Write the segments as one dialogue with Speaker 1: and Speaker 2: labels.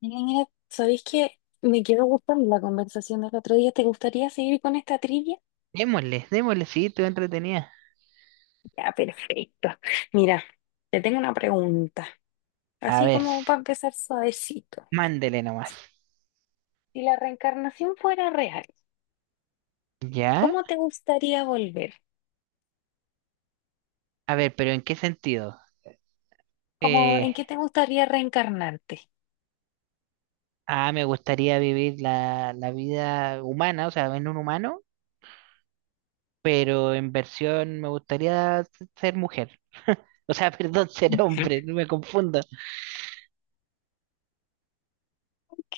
Speaker 1: Mira, mira, ¿sabéis que me quedó gustando la conversación del otro día? ¿Te gustaría seguir con esta trivia?
Speaker 2: Démosle, démosle, sí, tú entretenida.
Speaker 1: Ya, perfecto. Mira, te tengo una pregunta,
Speaker 2: A
Speaker 1: así
Speaker 2: ver,
Speaker 1: como para empezar suavecito.
Speaker 2: mándele nomás.
Speaker 1: Si la reencarnación fuera real,
Speaker 2: ¿Ya?
Speaker 1: ¿cómo te gustaría volver?
Speaker 2: A ver, pero ¿en qué sentido?
Speaker 1: ¿Cómo,
Speaker 2: Eh,
Speaker 1: en qué te gustaría reencarnarte?
Speaker 2: Me gustaría vivir la vida humana, o sea, en un humano, pero en versión me gustaría ser mujer. O sea, perdón, ser
Speaker 1: Ujú.
Speaker 2: hombre, no me confundo.
Speaker 1: Ok,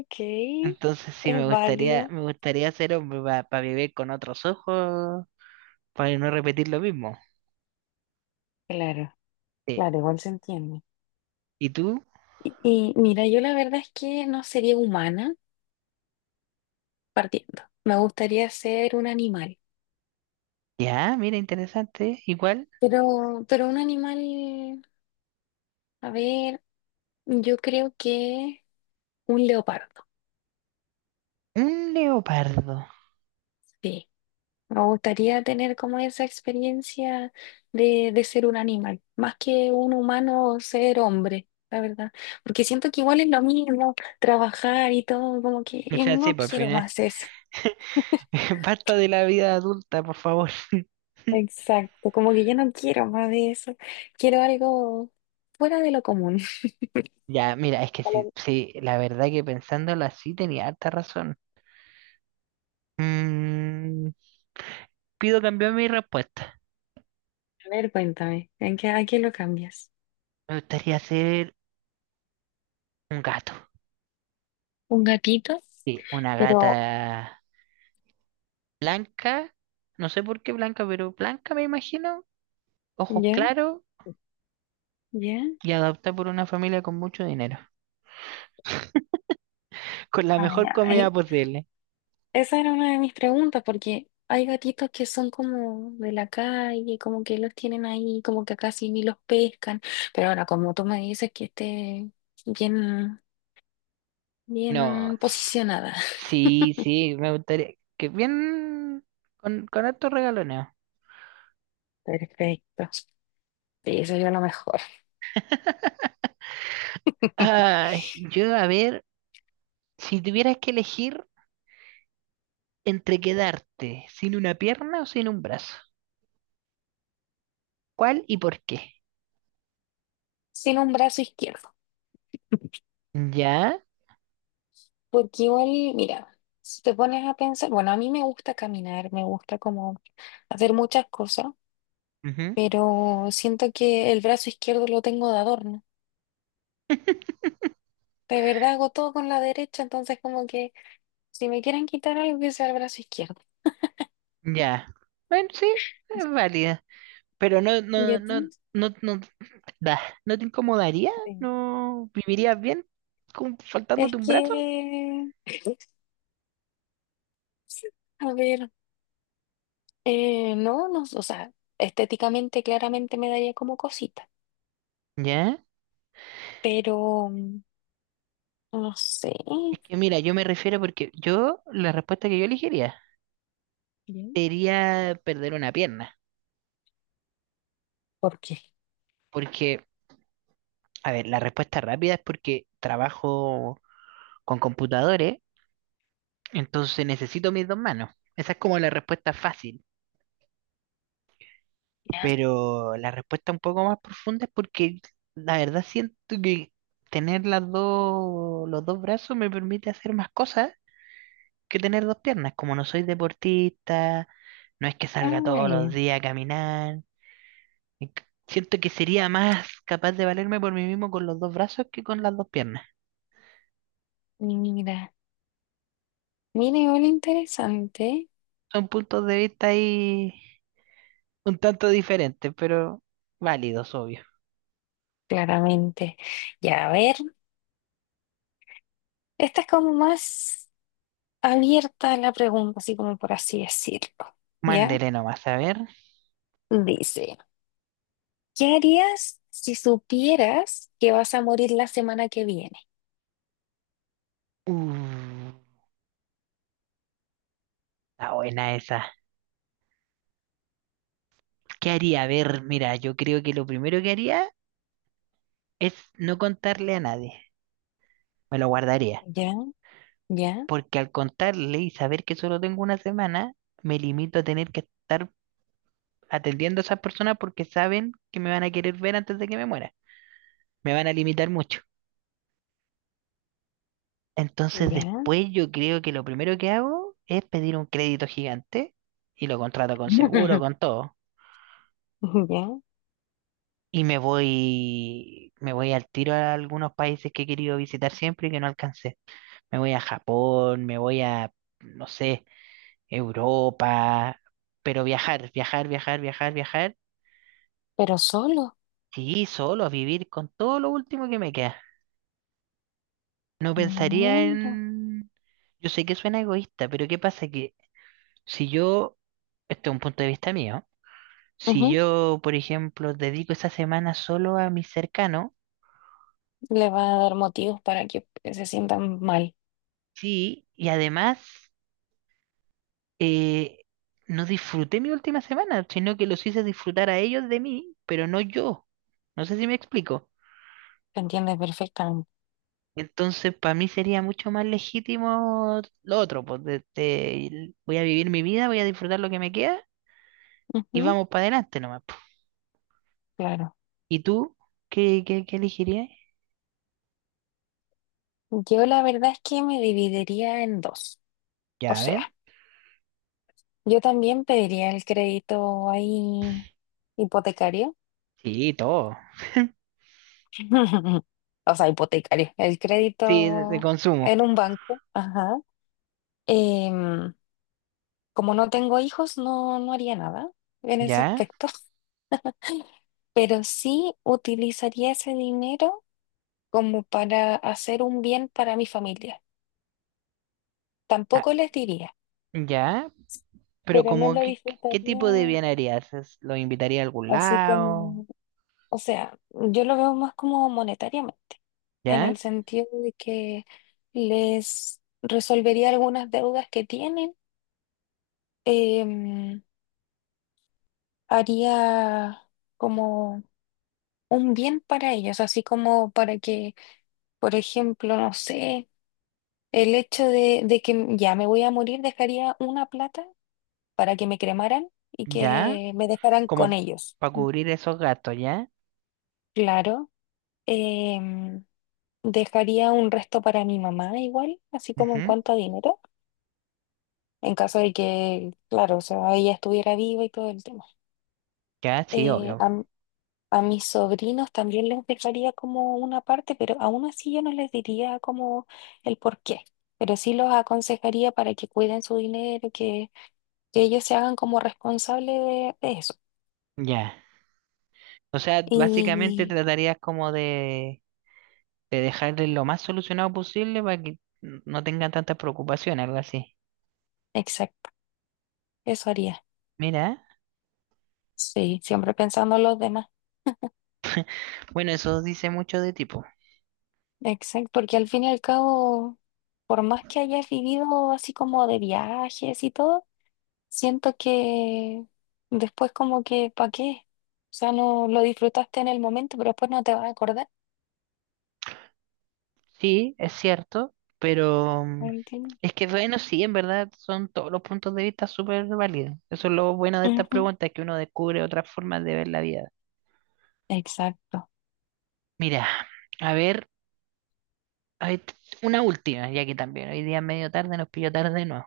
Speaker 1: ok,
Speaker 2: Entonces sí,
Speaker 1: es
Speaker 2: me gustaría,
Speaker 1: válido.
Speaker 2: me gustaría ser hombre para vivir con otros ojos, para no repetir lo mismo.
Speaker 1: Claro,
Speaker 2: Sí.
Speaker 1: claro, igual se entiende.
Speaker 2: ¿Y tú?
Speaker 1: Y, y mira, yo la verdad es que no sería humana partiendo. Me gustaría ser un animal.
Speaker 2: Ya, mira, interesante. Igual,
Speaker 1: Pero un animal, a ver, yo creo que un leopardo,
Speaker 2: un leopardo.
Speaker 1: sí. Me gustaría tener como esa experiencia de ser un animal, más que un humano o ser hombre, la verdad. Porque siento que igual es lo mismo, trabajar y todo, como que
Speaker 2: O sea, sí,
Speaker 1: no
Speaker 2: por
Speaker 1: quiero
Speaker 2: fin, ¿eh?
Speaker 1: más eso.
Speaker 2: Basta de la vida adulta, por favor.
Speaker 1: Exacto, como que yo no quiero más de eso. Quiero algo fuera de lo común.
Speaker 2: Ya, mira, es que
Speaker 1: A
Speaker 2: sí,
Speaker 1: lo-
Speaker 2: sí, la verdad que pensándolo así tenía harta razón. Mm, pido cambiar mi respuesta.
Speaker 1: a ver, cuéntame, ¿en qué, a qué lo cambias?
Speaker 2: Me gustaría ser un gato.
Speaker 1: ¿Un gatito?
Speaker 2: Sí, una
Speaker 1: Pero
Speaker 2: gata blanca. No sé por qué blanca, pero blanca me imagino. Ojos
Speaker 1: ¿ya?
Speaker 2: claros
Speaker 1: ¿Ya?
Speaker 2: y adoptada por una familia con mucho dinero. Con la
Speaker 1: Ah,
Speaker 2: mejor
Speaker 1: ya.
Speaker 2: comida posible.
Speaker 1: Esa era una de mis preguntas, porque hay gatitos que son como de la calle, como que los tienen ahí, como que casi ni los pescan. Pero ahora, como tú me dices que esté bien,
Speaker 2: No,
Speaker 1: bien posicionada.
Speaker 2: sí, sí, me gustaría. Que bien con estos regalones.
Speaker 1: Perfecto. Sí, sería lo mejor.
Speaker 2: Ay, yo a ver, si tuvieras que elegir entre quedarte sin una pierna o sin un brazo, ¿cuál y por qué?
Speaker 1: Sin un brazo izquierdo.
Speaker 2: Ya,
Speaker 1: Porque igual, mira, si te pones a pensar, bueno, a mí me gusta caminar, me gusta como hacer muchas cosas,
Speaker 2: ujú,
Speaker 1: pero siento que el brazo izquierdo lo tengo de adorno. De verdad hago todo con la derecha, entonces como que si me quieren quitar algo que sea el brazo izquierdo.
Speaker 2: ya. Bueno, sí, es válida. Pero no,
Speaker 1: ¿Y a
Speaker 2: no, no,
Speaker 1: ti?
Speaker 2: no, no, da, ¿no te incomodaría?
Speaker 1: Sí.
Speaker 2: ¿No vivirías bien con,
Speaker 1: Es
Speaker 2: faltándote un brazo?
Speaker 1: que, a ver, no, no, o sea, estéticamente claramente me daría como cosita,
Speaker 2: Ya.
Speaker 1: pero no sé.
Speaker 2: Es que mira, yo me refiero porque yo, la respuesta que yo elegiría
Speaker 1: Bien.
Speaker 2: sería perder una pierna.
Speaker 1: Por qué.
Speaker 2: Porque, a ver, la respuesta rápida es porque trabajo con computadores, entonces necesito mis dos manos. Esa es como la respuesta fácil,
Speaker 1: Ya.
Speaker 2: pero la respuesta un poco más profunda es porque la verdad siento que tener los dos brazos me permite hacer más cosas que tener dos piernas. Como no soy deportista, no es que salga todos
Speaker 1: Ay,
Speaker 2: los días a caminar. y c- Siento que sería más capaz de valerme por mí mismo con los dos brazos que con las dos piernas.
Speaker 1: mira, mira, igual interesante,
Speaker 2: Son puntos de vista ahí un tanto diferentes, pero válidos, obvio.
Speaker 1: claramente. Ya, a ver, esta es como más abierta la pregunta, así como por así decirlo. ¿Ya?
Speaker 2: Mándele nomás, a ver.
Speaker 1: Dice, ¿qué harías si supieras que vas a morir la semana que viene?
Speaker 2: Uh, está buena esa. ¿Qué haría? A ver, mira, yo creo que lo primero que haría es no contarle a nadie. Me lo guardaría.
Speaker 1: Ya, ya,
Speaker 2: Porque al contarle y saber que solo tengo una semana, me limito a tener que estar atendiendo a esas personas porque saben que me van a querer ver antes de que me muera. Me van a limitar mucho. Entonces
Speaker 1: ya,
Speaker 2: después yo creo que lo primero que hago es pedir un crédito gigante y lo contrato con seguro, con todo.
Speaker 1: ya,
Speaker 2: Y me voy al tiro a algunos países que he querido visitar siempre y que no alcancé. Me voy a Japón, me voy a, no sé, Europa, pero viajar, viajar, viajar, viajar, viajar
Speaker 1: pero solo.
Speaker 2: y solo a vivir con todo lo último que me queda. No pensaría
Speaker 1: Mira.
Speaker 2: en... Yo sé que suena egoísta, pero ¿qué pasa? Que si yo, este es un punto de vista mío, si
Speaker 1: Ujú,
Speaker 2: yo, por ejemplo, dedico esa semana solo a mis cercanos,
Speaker 1: le va a dar motivos para que se sientan mal.
Speaker 2: sí, y además eh, no disfruté mi última semana, sino que los hice disfrutar a ellos de mí, pero no yo. No sé si me explico.
Speaker 1: ¿Te entiendes perfectamente?
Speaker 2: Entonces, para mí sería mucho más legítimo lo otro, pues voy a vivir mi vida, voy a disfrutar lo que me queda y
Speaker 1: Ujú,
Speaker 2: vamos para adelante nomás, po.
Speaker 1: claro.
Speaker 2: ¿Y tú? ¿Qué elegirías?
Speaker 1: Yo la verdad es que me dividiría en dos. O
Speaker 2: ¿Ya
Speaker 1: sea,
Speaker 2: ven?
Speaker 1: yo también pediría el crédito ahí hipotecario.
Speaker 2: Sí, todo.
Speaker 1: O sea, hipotecario. El
Speaker 2: Sí, de
Speaker 1: crédito
Speaker 2: consumo.
Speaker 1: en un banco. Ajá. Em, Como no tengo hijos, no, no haría nada en ese
Speaker 2: ¿Ya?
Speaker 1: aspecto, pero sí utilizaría ese dinero como para hacer un bien para mi familia.
Speaker 2: Ah,
Speaker 1: Tampoco les diría,
Speaker 2: ¿ya? Pero
Speaker 1: pero no
Speaker 2: como,
Speaker 1: lo
Speaker 2: ¿qué
Speaker 1: disfrutaría
Speaker 2: tipo de bien harías? ¿Lo invitaría a algún
Speaker 1: así
Speaker 2: lado?
Speaker 1: como, o sea, yo lo veo más como monetariamente, en
Speaker 2: ¿Ya?
Speaker 1: el sentido de que les resolvería algunas deudas que tienen. em, Haría como un bien para ellos, así como para que, por ejemplo, no sé, el hecho de que ya me voy a morir, dejaría una plata para que me cremaran y
Speaker 2: ¿Ya?
Speaker 1: que me dejaran con
Speaker 2: Como
Speaker 1: ellos.
Speaker 2: para cubrir esos gastos, ¿ya?
Speaker 1: Claro, em, dejaría un resto para mi mamá igual, así como en
Speaker 2: Ujú.
Speaker 1: cuanto a dinero, en caso de que, claro, o sea, ella estuviera viva y todo el tema.
Speaker 2: Ya, sí,
Speaker 1: Eh,
Speaker 2: obvio.
Speaker 1: a A mis sobrinos también les dejaría como una parte, pero aún así yo no les diría como el por qué, pero sí los aconsejaría para que cuiden su dinero, que ellos se hagan como responsables de eso.
Speaker 2: Ya. O sea, básicamente
Speaker 1: Y
Speaker 2: tratarías como de dejarles lo más solucionado posible para que no tengan tantas preocupaciones, algo así.
Speaker 1: exacto, eso haría.
Speaker 2: Mira,
Speaker 1: Sí, siempre pensando en los demás.
Speaker 2: bueno, eso dice mucho de tipo.
Speaker 1: Exacto, porque al fin y al cabo, por más que hayas vivido así como de viajes y todo, siento que después como que, ¿para qué? O sea, no lo disfrutaste en el momento, pero después no te vas a acordar,
Speaker 2: Sí, es cierto, pero mm,
Speaker 1: ¿me entiendes?
Speaker 2: es que bueno, sí, en verdad son todos los puntos de vista súper válidos. Eso es lo bueno de estas
Speaker 1: Ujú,
Speaker 2: preguntas, que uno descubre otras formas de ver la vida.
Speaker 1: exacto.
Speaker 2: Mira, a ver. A ver, una última, ya que también hoy día es medio tarde, nos pilló tarde de nuevo.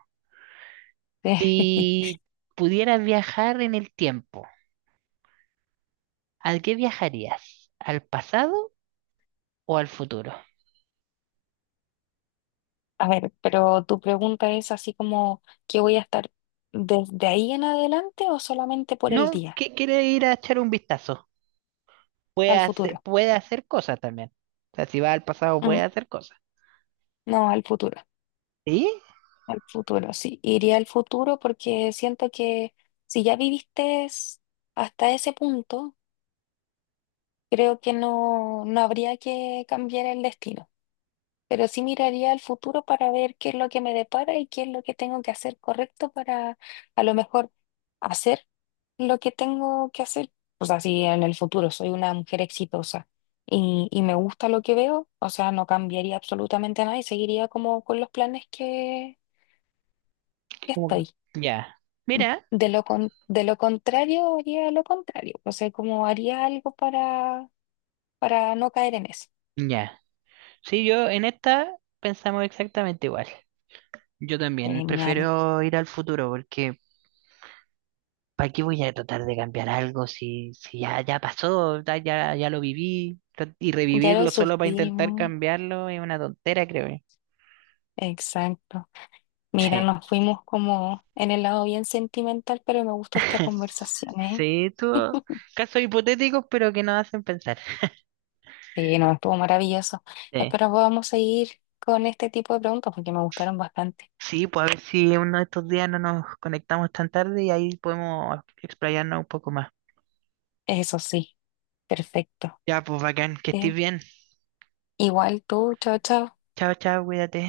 Speaker 2: Si pudieras viajar en el tiempo, ¿a qué viajarías? ¿Al pasado o al futuro?
Speaker 1: A ver, pero tu pregunta es así como, ¿qué voy a estar desde ahí en adelante o solamente por el
Speaker 2: No,
Speaker 1: día,
Speaker 2: que quiere ir a echar un vistazo.
Speaker 1: al futuro?
Speaker 2: Puede hacer cosas también. O sea, si va al pasado puede
Speaker 1: Mm,
Speaker 2: hacer cosas.
Speaker 1: no,
Speaker 2: ¿Sí?
Speaker 1: al futuro, sí. Iría al futuro porque siento que si ya viviste hasta ese punto, creo que no, no habría que cambiar el destino. Pero sí miraría al futuro para ver qué es lo que me depara y qué es lo que tengo que hacer correcto para a lo mejor hacer lo que tengo que hacer. O sea, si en el futuro soy una mujer exitosa y me gusta lo que veo, o sea, no cambiaría absolutamente nada y seguiría como con los planes que
Speaker 2: Como
Speaker 1: estoy.
Speaker 2: ya. Mira,
Speaker 1: De lo con- de lo contrario, haría lo contrario. O sea, como haría algo para no caer en eso.
Speaker 2: ya. Sí, yo en esta pensamos exactamente igual. Yo también
Speaker 1: Genial.
Speaker 2: prefiero ir al futuro porque ¿para qué voy a tratar de cambiar algo si, si ya, ya pasó, ya lo viví? Y
Speaker 1: Ya lo
Speaker 2: revivirlo solo para intentar
Speaker 1: sufrimos.
Speaker 2: cambiarlo es una tontera, creo yo.
Speaker 1: Exacto. Mira,
Speaker 2: Sí.
Speaker 1: nos fuimos como en el lado bien sentimental, pero me gustó esta conversación, ¿eh?
Speaker 2: Sí, tú, casos hipotéticos, pero que nos hacen pensar.
Speaker 1: Sí, no, estuvo maravilloso.
Speaker 2: Sí.
Speaker 1: Espero podamos seguir con este tipo de preguntas porque me gustaron bastante.
Speaker 2: Sí, pues a ver si uno de estos días no nos conectamos tan tarde y ahí podemos explayarnos un poco más.
Speaker 1: Eso sí, perfecto.
Speaker 2: Ya, pues bacán, que estés
Speaker 1: ¿Eh?
Speaker 2: bien.
Speaker 1: Igual tú, chao, chao.
Speaker 2: Chao, chao, cuídate.